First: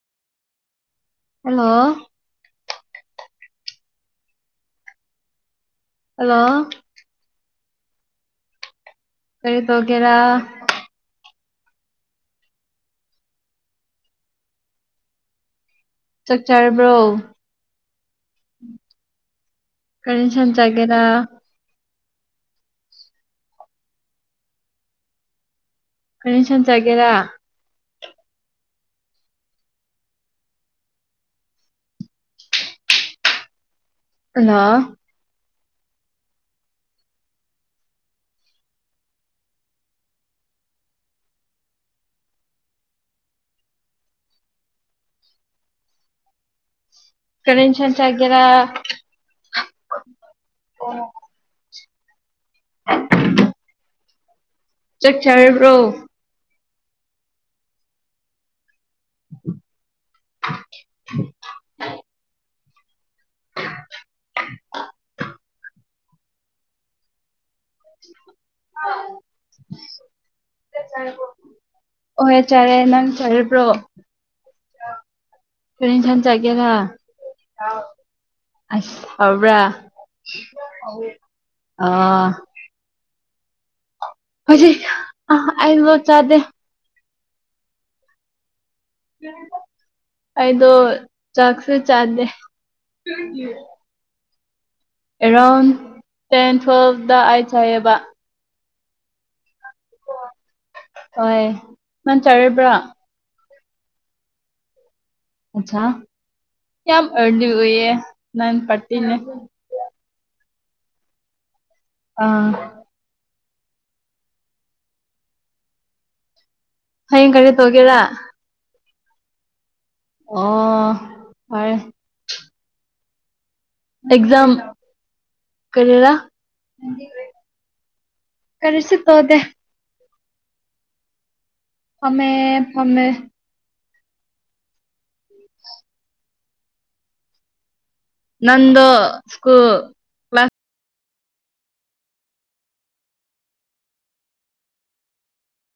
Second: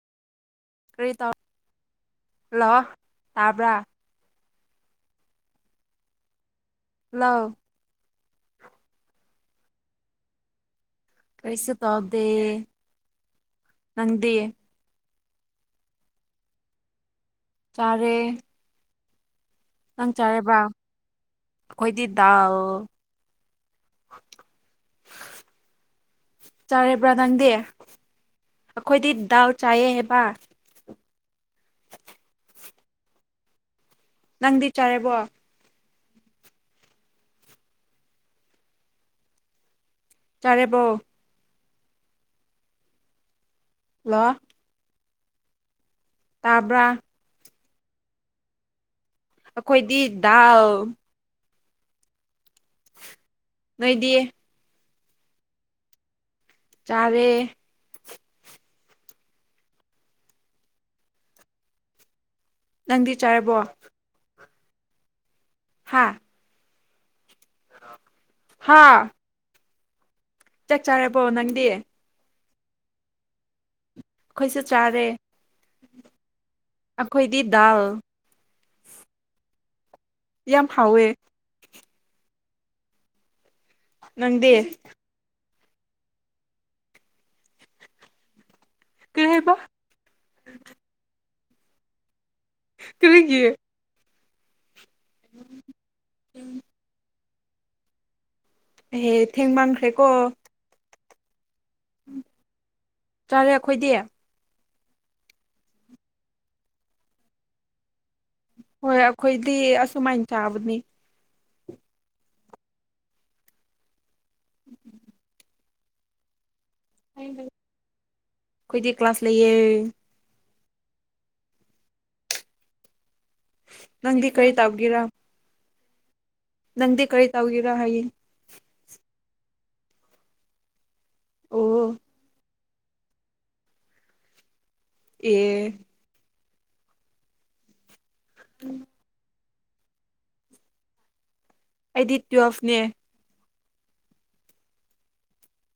ꯀ꯭ꯔꯤ ꯇꯧ hello hello ꯇꯥꯕ꯭ꯔꯥ ꯍꯜꯂꯣ ꯂꯣ ꯀ꯭ꯔꯤ ꯇꯧꯀꯦꯔꯥ ꯀ꯭ꯔꯤꯁꯨ ꯇꯧꯗꯦ ꯅꯪꯗꯤ ꯆꯥꯛ ꯆꯥꯔꯕ꯭ꯔꯣ ꯆꯥꯔꯦ ꯀꯔꯤ ꯏꯟꯁꯥꯡ ꯆꯥꯒꯦꯔꯥ ꯈꯣꯏꯗꯤ ꯗꯥꯜ ꯀꯔꯤ ꯏꯟꯁꯥꯡ ꯆꯥꯔꯦꯕ꯭ꯔꯥ ꯆꯥꯒꯦꯔꯥ ꯅꯪꯗꯤ ꯑꯩꯈꯣꯏꯗꯤ ꯗꯥꯎ ꯆꯥꯏꯌꯦ ꯍꯥꯏꯕ ꯍꯜꯂꯣ ꯅꯪꯗꯤ ꯆꯥꯔꯦꯕꯣ ꯆꯔꯦꯕꯣ ꯂꯣ ꯇꯥꯕ꯭ꯔꯥ ꯀꯔꯤ ꯏꯟꯁꯥꯡ ꯆꯒꯦꯔꯥ ꯑꯈꯣꯏꯗꯤ ꯗꯥꯜ ꯅꯣꯏꯗꯤ ꯆꯛ ꯆꯥꯔꯕ꯭ꯔꯣ ꯆꯥꯔꯦ [inaudible] ꯅꯪꯗꯤ ꯆꯥꯔꯕꯣ [inaudible] ꯍꯥꯥ ꯍꯥ ꯆꯛ ꯆꯥꯔꯕꯣ ꯅꯪꯗꯤ ꯆꯔꯦ ꯅꯪ ꯆꯔꯕ꯭ꯔꯣ ꯈꯣꯏꯁꯨ ꯆꯥꯔꯦ ꯀꯔꯤ ꯢꯟꯁꯥꯡ ꯆꯒꯦꯔ ꯑꯩꯈꯣꯏꯗꯤ ꯗꯥꯜ ꯑꯁ ꯍꯥꯎꯕ꯭ꯔꯥ ꯌꯥꯝ ꯍꯥꯎꯋꯦ ꯑ ꯅꯪꯗꯤ ꯍꯧꯖꯤꯛ ꯑꯥ ꯉꯥ ꯆꯗꯦ ꯀꯔꯤ ꯍꯥꯏꯕ ꯑꯩꯗꯣ ꯆꯥꯛꯁꯨ ꯆꯥꯗꯦ ꯀꯔꯤꯒꯤ ꯊꯦꯡꯀꯤꯌꯨ ꯑꯦꯔꯥꯎꯟ ꯇꯦꯟ ꯇꯨꯋꯦꯜꯐꯇ ꯑꯩꯥꯊꯣꯛꯑꯕ ꯑꯦꯍꯦ ꯊꯦꯡꯃꯟꯈ꯭ꯔꯦꯀꯣ ꯍꯣꯏ ꯉꯪ ꯆꯥꯔꯥꯕ꯭ꯔꯥ ꯈꯣꯏꯗꯤ ꯑꯆꯥ ꯌꯥꯝ ꯑꯔꯂꯤ ꯑꯣꯏꯌꯦ ꯅꯪ ꯍꯣꯏ ꯄꯥꯔꯇꯤꯅꯦ ꯑꯈꯣꯏꯗꯤ ꯑꯁꯨꯃꯥꯏꯟ ꯆꯥꯕꯅꯤ ꯑꯥ [inaudible] ꯍꯌꯦꯡ ꯀꯩꯅꯣ ꯑꯩꯈꯣꯏꯗꯤ ꯇꯧꯒꯦꯔ ꯀ꯭ꯂꯥꯁ ꯂꯩꯌꯦ ꯑꯣ ꯐꯔꯦ ꯅꯪꯗꯤ ꯀꯔꯤ ꯇꯧꯎꯒꯦꯔꯥ ꯀꯥꯔꯤꯔꯥ ꯅꯪꯗꯤ ꯀꯔꯤ ꯇꯥꯎꯒꯦꯔ ꯍꯥꯏꯌꯦ ꯀꯔꯤꯁꯨ ꯇꯣꯗꯦ ꯑꯣ ꯐꯝꯃꯦ ꯐꯝꯃꯦ ꯑꯦ ꯅꯪꯗꯣ ꯁ꯭ꯀꯨꯨꯜ ꯑꯦꯗꯤ ꯇꯨꯋꯦꯜꯐꯅꯦ